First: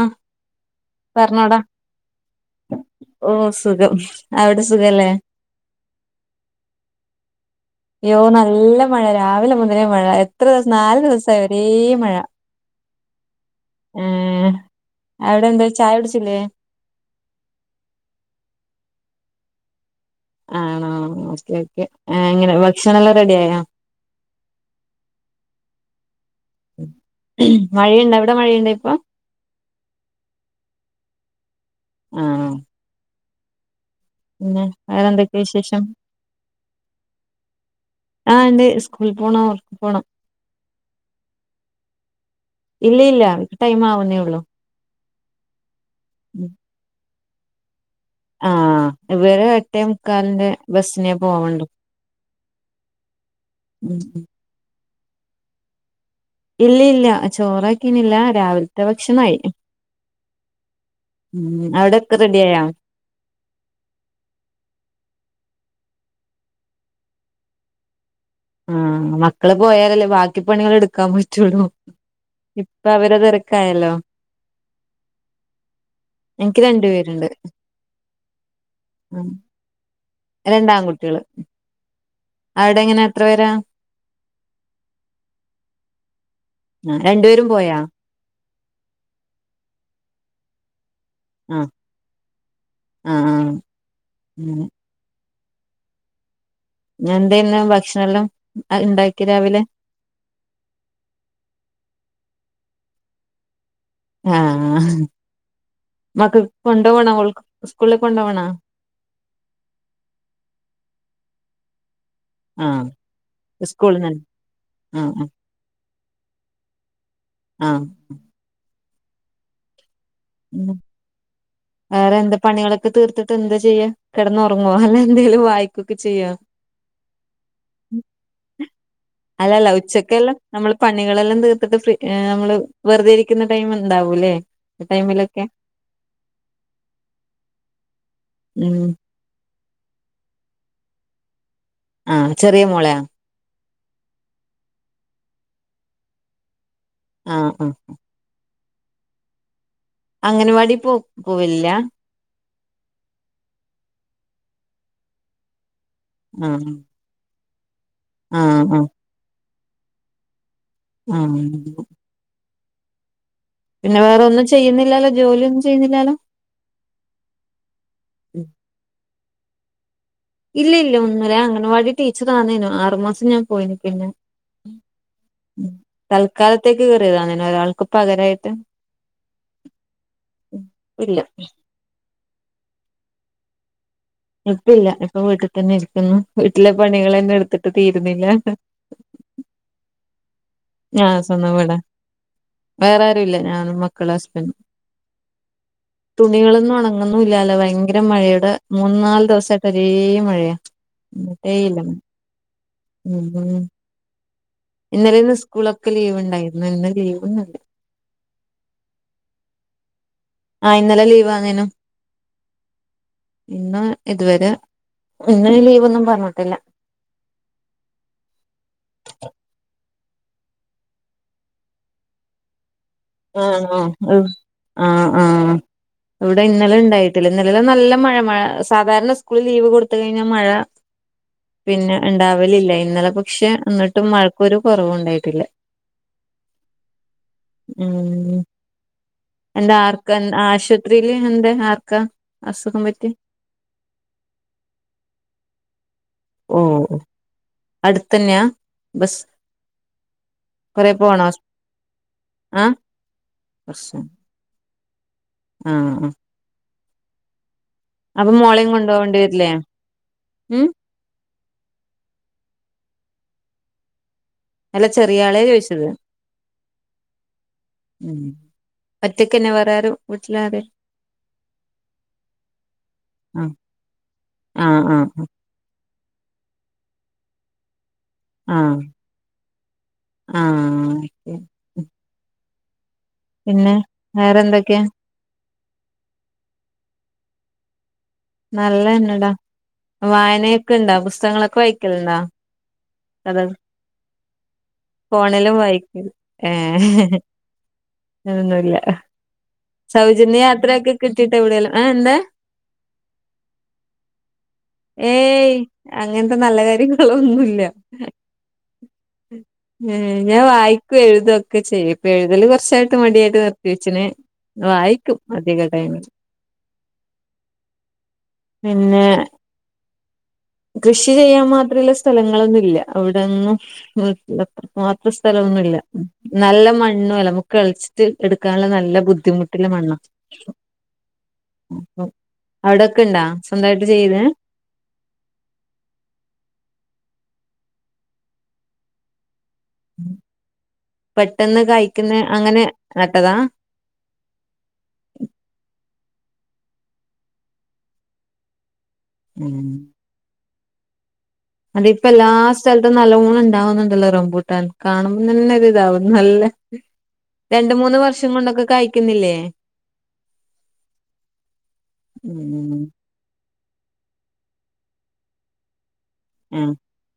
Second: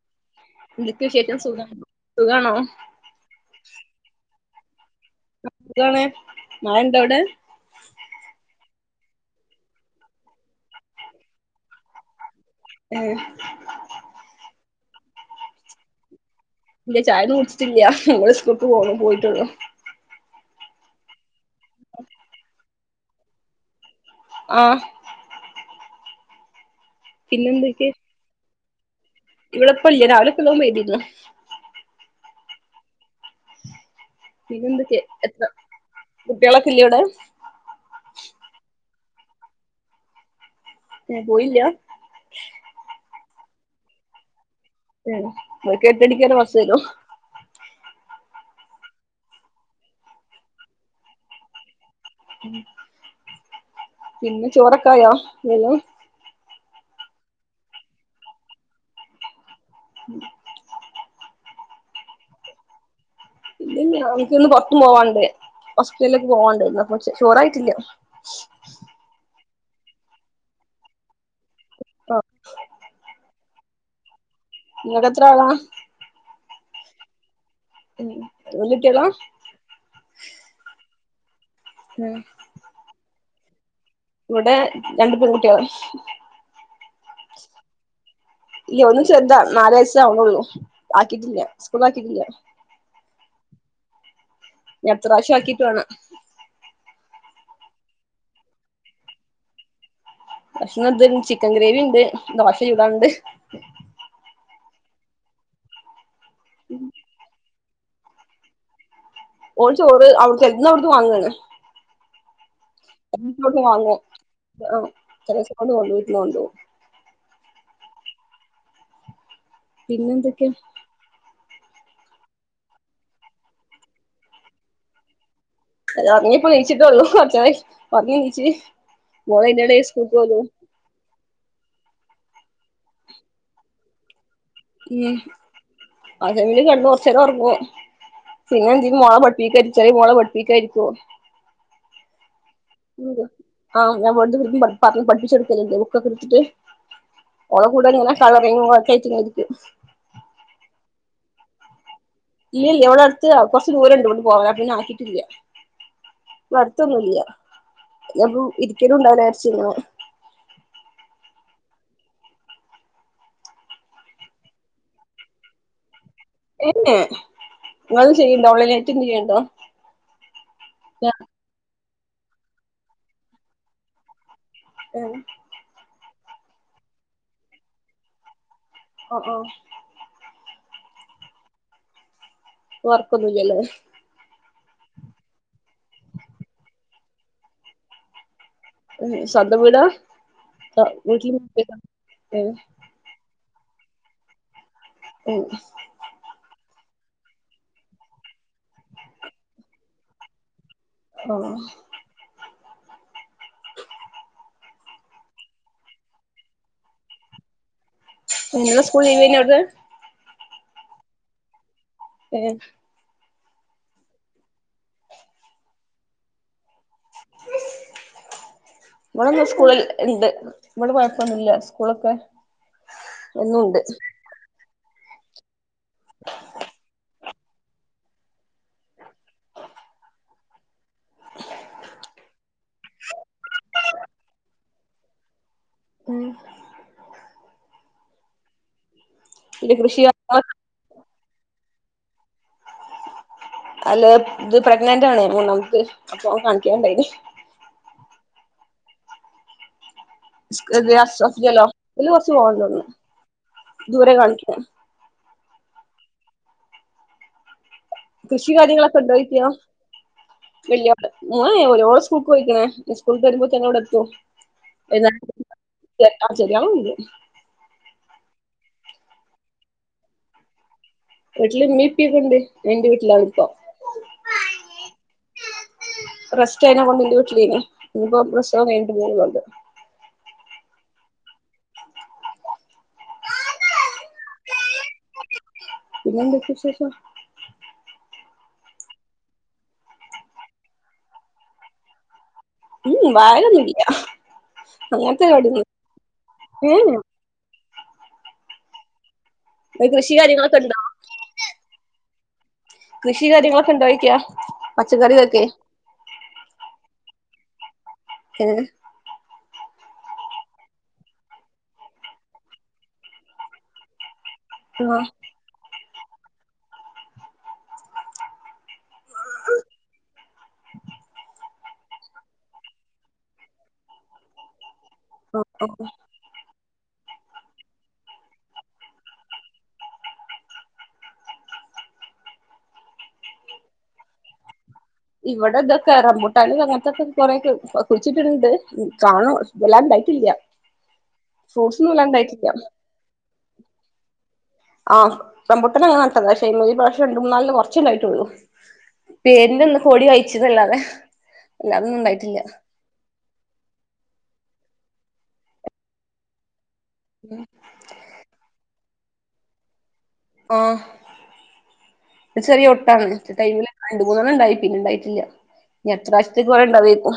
ആഹ് എ എന്തുക്കെ വിശേഷം സുഖാണോ? ഓഹ് സുഖം അവിടെ സുഖല്ലേ? സുഖമാണ് മൊൾ ണ്ട് അവിടെ? അയ്യോ നല്ല മഴ രാവിലെ മുതലേ മഴ എത്ര ദിവസം നാല് ദിവസായി ഒരേ മഴ ഏഹ്. ഏഹ് അയുടെ എന്താ ചായ കുട്ച്ചില്ലെ? ഇല്ല ചായൊന്നും കുട്ച്ച്ട്ട് ഇല്ല ഓൾ സ്കൂൾക്ക് പോണം പോയിട്ടൊള്ളു ആണോ? ഓക്കെ ഓക്കെ ഏഹ് എങ്ങനെ ഭക്ഷണം എല്ലാം റെഡി ആയോ? ആഹ് പിന്നെ മഴയിണ്ടോ? അവ്ടെ മഴയിണ്ടോ ഇപ്പം? ഇവെടെ ഇപ്പം ഇല്ല. രാവിലെ ഒക്കെ നല്ലോം പെയ്തിന്നു. ആണോ? പിന്നെ അയുടെ എന്തൊക്കെ വിശേഷം? കുട്ടികളൊക്കെ ഇല്ലേ അവിടെ ആഹ് ഇണ്ട് സ്കൂളി പോണം. അവർക്ക് പോണം. ഏഹ് പോയില്ലാ? ഇല്ലി ഇല്ലാ ടൈമ് ആവുന്നെ ഒള്ളു. ഉം ഇബെൽക്ക് എട്ട് മണിക്കെന്നെ ബസ് വെരും. ആഹ് ഇവെരും എട്ടേ മുക്കാലിന്റെ ബസിനെ പോവെണ്ടു ഉം ഉം പിന്നെ ചോറ് ഒക്കെ ആയോ? പിന്നെ ഇല്ലി ഇല്ലാ ചോറാക്കിനി ഇല്ലാ രാവിൽത്തെ ഭക്ഷണായി ഉം അയുടെ ഒക്കെ റെഡി ആയോ? ഇല്ലി ഇല്ലാ [unintelligible] ക്ക്‌ ഒന്ന് പൊർത്തും പോവാണ്ട് ഹോസ്പിറ്റലിലേക്ക് പോവാണ്ട് ഇന്നാ കൊർച്ച് ചോറായിട്ട് ഇല്ല. ആഹ് മക്കെൾ പോയാൽ അല്ലെ ബാക്കി പണികെൾ ഇട്ക്കാൻ പറ്റൊള്ളു ആഹ് ഇപ്പം അവരെ തെരക്ക് ആയല്ലോ ഇങ്ങെക്ക് എത്രാ ആളാ എനിക്ക് രണ്ട് പേര് ഇണ്ട്. ഉം വല്ല്യേ കുട്ട്യാളാ? രണ്ട് ആങ്കുട്ട്യാൾ ഉം അയുടെ എങ്ങനെ എത്ര പേരാ? ഇവടെ രണ്ട് പെങ്കുട്ട്യാൾ. ആഹ് രണ്ടുപേരും പോയാ ഇല്ല ഒന്ന് ചെർതാ നാല് വയസ് ആവ്നൊള്ളു ആക്കിറ്റ് ഇല്ല. ആഹ് സ്കൂൾ ആക്കിറ്റ് ഇല്ല. ആഹ് ആഹ് അങ്ങനെ ഇഞ്ഞ് അട്ത്ത പ്രാവ്ശ്യം ആക്കീട്ട് വാണം. ഇന്ന് എന്തെയ്ന്ന് ഭക്ഷണം എല്ലാം ഇണ്ടാക്കെയ് രാവിലെ? ഭക്ഷണം ത്തിൻ ചിക്കെൻ ഗ്രേവിണ്ട്. ദോശ ചുടാണ്ട്. ആഹ് മക്കക്ക്‌ കൊണ്ടോ വണോ? ഓൾക്ക്‌ സ്കൂളിലെക്ക്‌ കൊണ്ടോ വണോ? ഓള് ചോറ് ഔട്ത്തെ ഇന്ന് ഔട്ന്ന് വാങ്ങാണ്. ആഹ് [unintelligible] ഔട്ന്ന് വാങ്ങും. സ്കൂളിന്ന് [unintelligible] ആഹ് ആഹ് ചെലെ ദിവ്സം [unintelligible] ആഹ് പിന്നെ എന്ത് പിന്നെ വേറെ എന്താ പണികളൊക്കെ തീർത്ത്ട്ട് എന്താ ചെയ്യാ. കെടന്ന് ഒർങ്ങോ അല്ല എന്തെലും വായി അല്ല ഒർങ്ങി ഇപ്പ നീച്ച്ട്ടൊള്ളു. കോർചെരായി ഒർങ്ങി നീച്ച് മോൾ അയിന്റെ അല്ലല്ല എടെൽ സ്കൂൾ വിട്ട് ഉച്ചക്കെല്ലാം വന്നു. നമ്മള് പണികളെല്ലാം തീർത്ത്ട്ട് ഫ്രീ നമ്മള് വെർതെ ഇരിക്ക്‌ന്ന ടൈമ് ഇണ്ടാവുലെ ആ ഉം ടൈമിലൊക്കെ ആ ടൈമില് കെട്ന്ന് കൊർച്ചെരം ഒർങ്ങും. പിന്നെ ഉം എന്തെലും മോളെ പഠിപ്പിക്കാന് ചെറെ മോളെ പഠി പ്പിക്കാൻ ഇര്ക്കും. ആഹ് ചെറെ മോളെ? ആഹ് ഞാ ഇബെട്ന്ന് പർണ് പഠിപ്പിച്ചോട്ക്കെൽ ഇണ്ട് ബുക്കൊക്കെ ഇട്ത്ത്ട്ട്. ആ ആ ഓളെ കൂടെ ഉങ്ങനെ കളറിങ്ങും ഒക്കെ ആയിട്ട് ഇങ്ങനെ ഇര്ക്കും. അങ്ങനവാടി പോ പോവെൽ ഇല്ലാ ഇല്ലല്ല ഇവടട്ത്ത് കൊർച്ച് ദൂരണ്ട് ഇവ്ട്ന്ന് പോവാൻ അപ്പ പിന്നെ ആക്കിയിറ്റില്ല. ആ ഇവടെ അട്ത്തൊന്നൂല. അപ്പ ആ പിന്നെ ആ ഇര്ക്കലൂണ്ടാവൂല വിചാരിച്ച ങ്ങനെ ഉം പിന്നെ വേറൊന്നും ചെയ്യുന്നില്ലാലോ ജോലിയൊന്നും ചെയ്യുന്നില്ലാലോ ഇങ്ങളെന്തേലും ചെയ്യല്ണ്ടോ ഓൺലൈനായിട്ട് എന്തേലും ചെയ്യല്ണ്ടോ ഇല്ല ഇല്ല ഒന്നൂല്ല ഞാൻ അങ്ങനവാടി ടീച്ചർ ആന്നേനു ആറുമാസം ഞാൻ പോയീന്നു. പിന്നെ ക്കായി തൽക്കാലത്തേക്ക് കേറ്യേതാ അങ്ങനെ ഒരാൾക്ക് പകരായ്ട്ട് ഒ ഓ ഇല്ല വർക്കൊന്നൂല്ലലെ പ്പില്ല ഇപ്പൊ വീട്ടിതന്നെ ഇരിക്കുന് വീട്ടിലെ പണികൾന്നെ എടുത്തിട്ട് തീരുന്നില്ല സ്വന്തം വീടാ ആ വീട്ടില് സ്വന്തം വീടാ ഇപ്പ ഏഹ് വേറെ ആരുല്ല ഞാനും മക്കളും ഹസ്ബൻഡും എ തുണികളൊന്നും ഉണങ്ങുന്നുല്ലാലോ ഭയങ്കര മഴയുടെ മൂന് നാല് ദിവസായിട്ട് ഒരേ മഴയാ ആഹ് ഏയിലം മ്മ് മ്മ് ഇന്നലെ ന്നൊക്കെ സ്കൂളൊക്കെ ലീവ് ഉണ്ടായിരുന്നു ഇന്ന് ലീവൊന്നുല്ല. ഇന്നലെ സ്കൂൾ ലീവ് ആയിന്നു അത് ആഹ് ഇന്നലെ ലീവ് ആന്നേനും ഏഹ് ഇന്ന് ഇതുവരെ ഇന്ന് ലീവൊന്നും പറഞ്ട്ടില്ല ഉ [unintelligible] ഇവിടന് സ്കൂള് ഇണ്ട് ഇവിടെ കുഴപ്പൊന്നുല്ല സ്കൂളൊക്കെ ആഹ് എന്നുണ്ട് ആഹ് ആഹ് ആഹ് ഇവിടെ ഇന്നലെ ണ്ടായി ഇന്നലെല്ലം നല്ല മഴ മഴ സാധാരണ സ്കൂളിൽ ലീവ് കൊടുത്ത് കഴിഞ്ഞാ മഴ പിന്നെ ണ്ടാവലില്ല ഇന്നലെ പക്ഷെ എന്നിട്ടും മഴക്കൊരു കോറവും ഉണ്ടായിട്ടില്ല ഉം മ്മ് എന്റെ പിന്നെ കൃഷി ആർക്കൻ ആശ് ആശുപത്രില് ഇണ്ട് ആർക്കാ അസുഖം പറ്റിയെ അല്ല ഇത് പ്രഗ്നന്റ് ആണേ മൂന്നാമത്തെ അപ്പൊ കാണിക്കാൻ ണ്ടായിനി അടുത്തന്നയാ ബസ് കൊറെ പോണോ ഹോസ്പിറ്റലോ ന്ന് കോറച്ച് പോകണ്ട് ആ തോനണ് ദൂരെ കാണിക്ക്ണെ ആഹ് ആഹ് അപ്പൊ കൃഷി മോളെയും കാര്യങ്ങളൊക്കെ കൊണ്ടുപോകേണ്ടി ഉണ്ടോയി ക്കിയാ വരില്ലേ ഉം ഇല്യ ഓൻ സ്കൂൾക്ക് പോയിക്കണ് സ്കൂൾട്ട് വരുമ്പോത്തിനു ഇവടെ എത്തും അല്ല ചെറിയ ആളെ ചോദിച്ചത് [unintelligible] ആഹ് ചെറിയാളുണ്ട് ഒറ്റക്കന്ന വേറാരും വീട്ടില് ആരെ വീട്ടില് മ്മിപ്പക്കണ്ട് ഞാൻ ന്റെ ആ വീട്ടിലാണ്പ്പോ ആ ആ റെസ്റ്റ് അയിനകൊണ്ട് ന്റെ വീട്ടിലായിനി ഇനിപ്പോ പ്രസവം കഴിഞ്ഞിട്ട് പോന്നോള്ളൂ ആണ്ട് ആഹ് [unintelligible] പിന്നെ വേറെന്തൊക്കെ പിന്നന്തൊക്കെ വിശേഷം നല്ലന്നടാ വായന യൊക്കെ ഇണ്ടാ പുസ്തകങ്ങളൊക്കെ വായിക്കലുണ്ടോ ളം അതോ വായനൊന്നുല്ലാ ഫോണിലും വായിക്ക ഏഹ് ഒന്നുല്ല കൃഷി സൗജന്യ കാര്യങ്ങളൊക്കെ ഉണ്ടോ യാത്രയൊക്കെ കിട്ടിട്ട് എവിടെലും ഏ എന്താ കൃഷി കാര്യങ്ങളൊക്കെ ഇണ്ടോ യിക്ക ഏയ് അങ്ങനത്തെ നല്ല കാര്യങ്ങളൊന്നുല്ല ഹെ ഞാൻ വായിക്കും എഴുതൊക്കെ ചെയ്യും ഇപ്പൊ എഴുതല് കൊർച്ചായിട്ട് മടിയായിട്ട് നിർത്തി വെച്ച്ണ് ആഹ് വായിക്കും അധിക ടൈമില് പിന്നെ കൃഷി ചെയ്യാൻ മാത്രള്ള സ്ഥലങ്ങളൊന്നുല്ല അവിടെന്നും മാത്ര സ്ഥലൊന്നുല്ല നല്ല മണ്ണു അല്ല നമുക്ക് കെളച്ചിട്ട് എടുക്കാനുള്ള നല്ല ബുദ്ധിമുട്ടുള്ള മണ്ണാ അവിടൊക്ക ഇണ്ടാ സ്വന്തായിട്ട് ചെയ്തെ ഇവിടെ ഇതൊക്കെ റംബൂട്ടാന് അങ്ങത്തൊക്ക കൊറെക്കെ കുഴിച്ചിട്ടുണ്ട് കാണും വെല്ലാം ണ്ടായിട്ടില്ല പെട്ടെന്ന് ഫ്രൂട്ട്സ്ന്നും കായ്ക്കുന്ന വല്ലാണ്ടായിട്ടില്ല. അങ്ങനെ നട്ടതാ? ആഹ് റംബൂട്ടാൻ അങ്ങനെ നട്ടതാ ശേ അയ്മല് ഈ പ്രാവശ്യം രണ്ട് മൂന്നാൽണ്ണം കൊർച്ചേ ഇണ്ടായിട്ടുള്ളൂ. പേരിനൊന്ന് ഉം ഒന്ന് കോഴി കഴ്ച്ചുന്നല്ലാതെ. അത് ഇപ്പല്ലാ സ് ൽത്തും നല്ലോണം ഇണ്ടാവുന്നുണ്ടല്ലോ റംബൂട്ടാൻ കാണുമ്പോ തന്നെ ഒരു ഇതാവും നല്ല. ഉം രണ്ട് മൂന്ന് വർഷം കൊണ്ടൊക്കെ കായിക്കുന്നില്ലേ? ആഹ് ചെറിയ ഉം ഒട്ടാണ് ടൈമില് രണ്ട് മൂന്നെണ്ണം ഇണ്ടായി പിന്നെ ഇണ്ടായിട്ടില്ല ഇനി അട്ത്രാവശ്യത്തേക്ക് കൊറെ ഇണ്ടാവേക്കും.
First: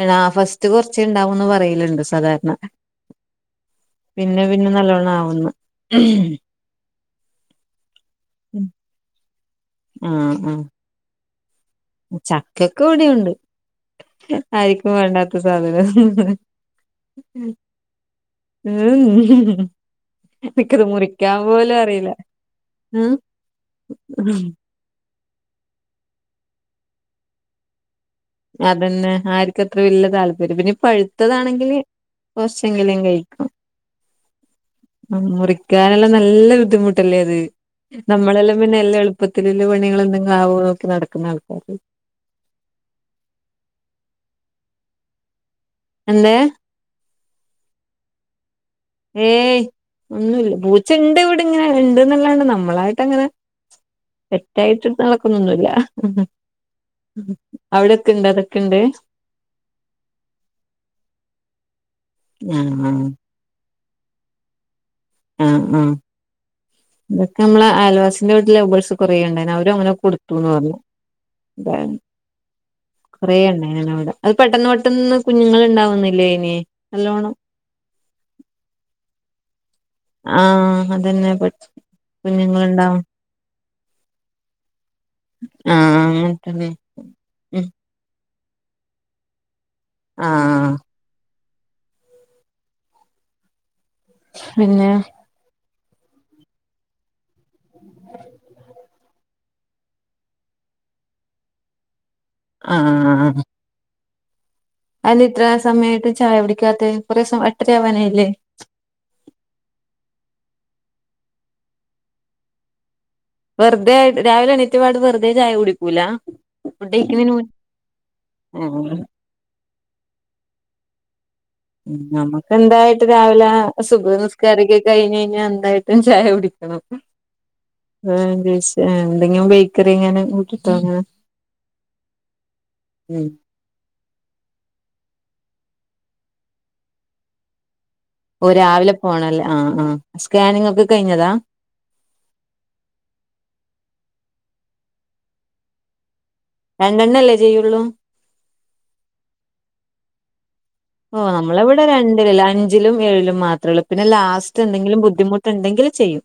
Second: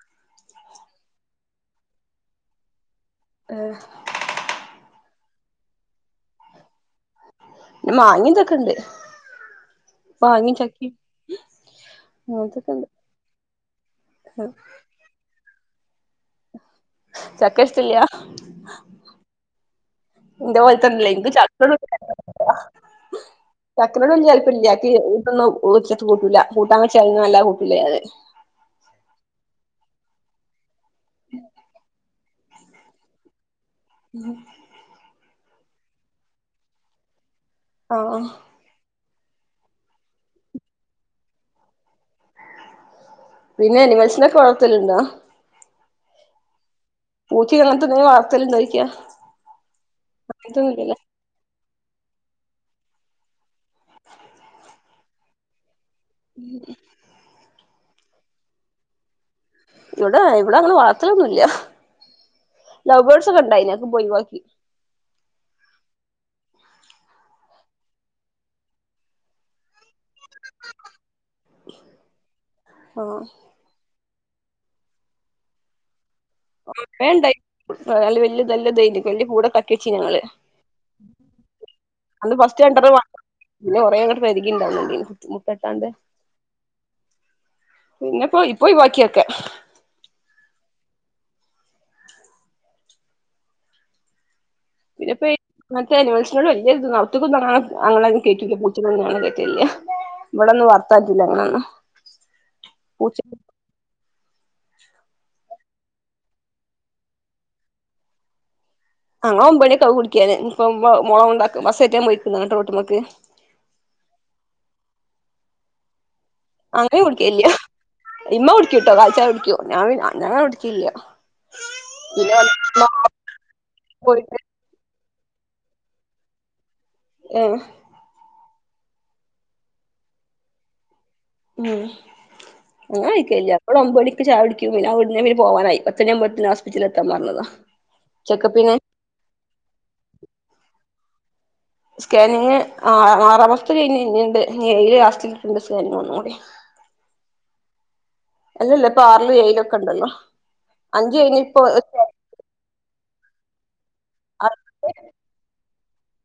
ത്ത ഫസ്റ്റ് കൊർച്ചേണ്ടാവുന്ന് പറയല്ണ്ട് സാധാരണ. അ പിന്നെ പിന്നെ നല്ലോണ്ണം ആവുന്ന് ന്നെ മാങ്ങിം തൊക്കെണ്ട് ആഹ് മാങ്ങിം ആഹ് ചക്കിം ചക്കൊക്കെ ഇവിടെയുണ്ട് ആരിക്കും വേണ്ടാത്ത സാധനം. ചക്ക ഇഷ്ടല്ല ഉം ഇന്റെ എനിക്കത് പോലെത്തന്നല്ലേ ഇൻക്ക് മുറിക്കാൻ പോലും അറിയില്ല ചക്കനോട്‌ വെല്യ തല്പ്പര്യല്ല [unintelligible] കൂട്ടൂല്ല കൂട്ടാൻ വെച്ചാലൊന്നും വെല്ലാ കൂട്ടൂല ഞാന് അതന്നെ ആർക്കും അത്ര വല്യ താല്പര്യം പിന്നെ പഴുത്തതാണെങ്കില്. കൊർച്ചെങ്കിലും കഴിക്കും. ഉം മുറിക്കാനെല്ലാം നല്ല ബുദ്ധിമുട്ടല്ലേ അത് ആഹ് നമ്മളെല്ലാം. പിന്നെ എല്ലാം എള്പ്പത്തില് ല്ല പണികള് എന്തങ്കും ആവോ നോക്കി നടക്കുന്ന ആൾക്കാര്. പിന്നെ അനിമൽസിനൊക്കെ വളർത്തല്ണ്ടോ? എന്ത്? പൂച്ചെ അങ്ങൻത്തെ എന്തേം വളർത്തല് ഉണ്ടോയ്ക്കാ? ഏയ് ഒന്നുല്ല പൂച്ച ഇണ്ട് ഇവിടെ. നെ ഇണ്ട്ന്നല്ലാണ്ട് നമ്മളായിട്ട് അങ്ങനെ പെറ്റായിട്ട് നടക്കുന്നൊന്നുല്ല. ഉം അവിടൊക്കെ ഇണ്ട് അതൊക്കെ ഇണ്ട്. ഇവിടെ ഇവിടെ അങ്ങനെ വളർത്ത ലൊന്നുല്ല. ആഹ് ആഹ് ലൗബേഡ്സ് ഒക്കെ ഇണ്ടായിനി അതൊക്കെ ഒഴിവാക്കി. ഉം ഉം തൊക്കെ നമ്മളെ അയൽവാസിന്റെ വീട്ടില് ലൗ ബേഡ്സ് കൊറേണ്ടായിനി അവരും അങ്ങനെ കൊടുത്തുന്ന് പർഞ്ഞു. അതാണ് ആഹ് കൊറെ ഇണ്ടായിനി അവിടെ അത് പെട്ടന്ന് പെട്ടന്ന് കുഞ്ഞുങ്ങള് ഇണ്ടാവുന്നില്ലേ? അയിന് നല്ലോണം കൊറേണ്ടായ് [unintelligible] ക്കച്ചി ഞങ്ങള് ആഹ് അതന്നെ അന്ന് കുഞ്ഞുങ്ങൾ ഫസ്റ്റ് ഇണ്ടാവ രണ്ടണ്ണം പിന്നെ കൊറേ അങ്ങട്ട് പെരികിണ്ടാവ് ണണ്ടീനി മുട്ടട്ടാണ്ട്. ആഹ് അങ്ങനത്തന്നെ ഉം പിന്നെപ്പോ ഇപ്പോ ഒയിവാക്കിയൊക്കെ. ആഹ് പിന്നെ. ഇപ്പെ ഇങ്ങത്തെ അനിമൽസിനോട് വല്ല്യ [unintelligible] എന്താ ചെയ്യാ ഇവ്ടെ വളർത്താട്ടൂല അതൊന്നു. ആഹ്. അതില ഇത്ര സമയമായിട്ട് ചായ കുടിക്കാത്ത കുറെ എട്ടരയാവാനായില്ലേ? ഞങ്ങള് ഒൻപതണിയൊക്കാവും കുടിക്കാന് ഇനിയിപ്പോ മോളെ കൊണ്ടാക്കാൻ ബസ് കയറ്റാൻ പൊയിക്ക്ണ് അങ്ങട്ട് റോട്ടുമക്ക്. വെറുതെ രാവിലെ എണിറ്റപാട് വെറുതെ ചായ കുടിക്കൂല? ഫുഡ് അങ്ങനെ കഴിക്കുന്നതിന് മുൻ കുടിക്കെല്യ ഇമ്മ കുടുക്കിട്ടോ ആഹ് കാലിചായ കുടിക്കും ഞാൻ ഞാൻ കുടിക്കില്ല. ഉ നമ്മുക്ക് പിന്നെ എന്തായിട്ട് രാവിലെ സുബ്ഹ്‌ നി പോയിട്ട് കാറൊകെ കഴിഞ്ഞ് കഴിഞാ എന്തായിട്ടും ചായ കുടിക്കണം. ഏ ഏ ഇംഗ്ലീഷ് ഏ എന്തെങ്കിലും ബേക്കറിങ്ങനെ കൂട്ടിട്ടോ ഇങ്ങനെ ഉം ഞങ്ങ ഉം ആയിക്കല്ല അവടെ ഒമ്പണക്ക് ചായ കുടിക്കു പിന്നെ അവിടെന്ന് പോവാനയി പത്തണിമ്പോത്തന് ഹസ്പിറ്റലിൽത്താൻ പറഞ്ഞതാ ഓ ചെക്കപ്പിന് രാവിലെ പോണല്ലേ ആഹ ആ് സ്കാനിങ് ഒക്കെ കഴിഞ്ഞതാ സ്കാനിങ് ആ ആറാ മാസത്തെത്ത് കഴിഞ്ഞ്ന്നെയുണ്ട് ഇയിയില് ലാസ്റ്റിലിട്ടുണ്ട് സ്കാനിങ് ഒന്നും കൂടി രണ്ടെണ്ണ അല്ലേ ചെയ്യുള്ളൂ അല്ലല്ല ഇപ്പ ആറിലും ഏയിലൊ ഒക്കെ ഉണ്ടല്ലോ അഞ്ച് ഓ കഴിഞ്ഞ് ഇപ്പൊ നമ്മള ഇവിടെ രൺ അഞ്ചിലും ഏഴിലും മാത്രേ ഉള്ളൂ പിന്നെ ലാസ്റ്റ് എന്തെങ്കിലും ബുദ്ധിമുട്ട് ഇണ്ടെങ്കിൽ ചെയ്യും.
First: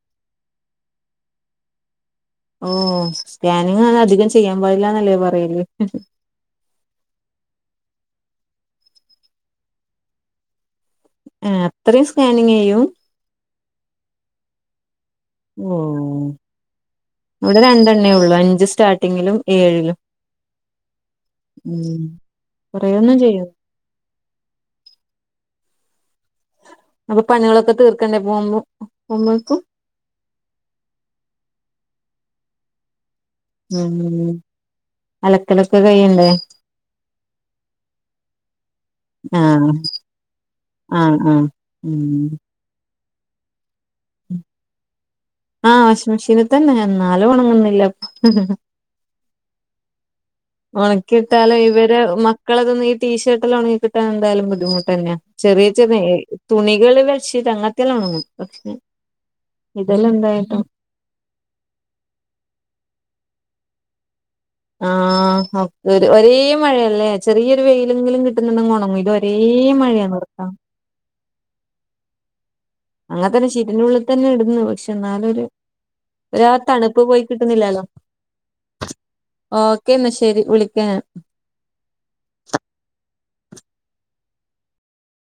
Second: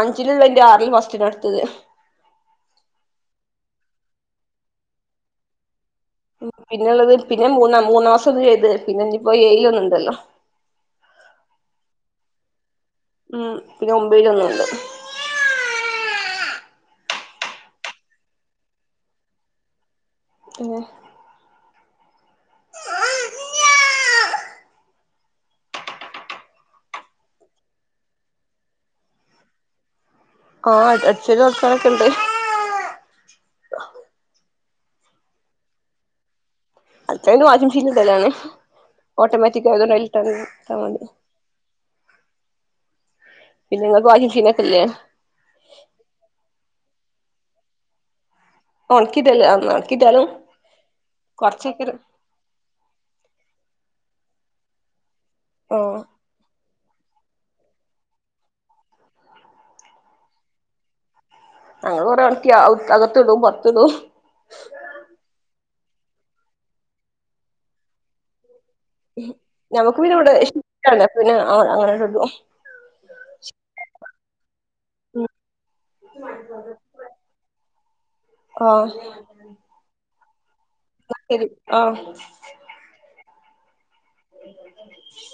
അഞ്ചിലുള്ളത് ന്റെ അറില് ഫസ്റ്റിലാ ഇടുത്തത്. ഓ സ്കാനിങ് അധികം ചെയ്യാൻ പാടില്ലന്നല്ലേ പറയല് ഉ പിന്നുള്ളത് പിന്നെ മൂന്നാ മൂന്നാ മാസം ഒന്ന ചെയ്തത് പിന്നെ ഇപ്പോ എയില ഒന്നുണ്ടല്ലോ ആ അത്രയും സ്കാനിങ്യ്യു ഉം പിന്നെ ഒമ്പലൊന്നുണ്ട് ഓ ഇവിടെ രണ്ടെണ്ണയേള്ളൂ അഞ്ച് സ്റ്റാർട്ടിങ്ങിലും ഏഴിലും ഓ ഉം കൊറെന്നും ചെയ്യോ അപ്പൊ പണികളൊക്കെ തീർക്കണ്ടേ പോകുമ്പ പോകുമ്പഴേക്കും ആഹ അടിചേരി തൊടിക്കാനൊക്കേണ്ട് ഉം അലക്കലൊക്കെ കൈയണ്ടേ അലക്കണവാഷി മെഷീൻലാണ് ഓട്ടോമാറ്റി ആഹ് ആയതൊണ്ട് അതിലിട്ടാ ആ മതി ആഹ് ആഹ് ഉം പിന്നെ ങ്ങക്ക് വാങ്ങ ചെയീനക്കല്ലേ ആഹ വാഷിംഗ് മെഷീനിൽ തന്നെ എന്നാലും ഉണങ്ങുന്നില്ല ഉണക്കിടല്ലേ ഒണക്കിതാലും ഉണക്കിയിട്ടാലും ഇവര് മക്കളെതൊന്ന് ഈ ടീഷർട്ടല്ലാം ഉണങ്ങി കിട്ടാൻ എന്തായാലും ബുദ്ധിമുട്ടന്നെയാ ചെറിതേ ആഹ് ഏ തുണികള് ബഡ്ഷീറ്റ് അങ്ങത്തെല്ലണങ്ങും പക്ഷെ ഇതെല്ലാം എന്തായിട്ടും ഞങ്ങള്കൊറെ ഒണക്കി അകത്തിടും പുറത്തിടും ആ ഓ ഒരേ മഴയല്ലേ ചെറിയൊരു വെയിലെങ്കിലും കിട്ടുന്നുണ്ടെങ്കിൽ ഉണങ്ങ ഇത് ഒരേ മഴയാണ് നിർത്താ ല്ല പിന്നെ അങ്ങനെള്ള അങ്ങനത്തന്നെ ഷീറ്റ്ന്റെ ഉള്ളിതന്നെ ഇടന്ന് പക്ഷെ എന്നാലൊരു ഒരാ തണുപ്പ് പോയി കിട്ടുന്നില്ലല്ലോ ആഹ്‌. ഓക്കേ എന്നാ ശെരി വിളിക്കാ ശരി ആഹ [unintelligible]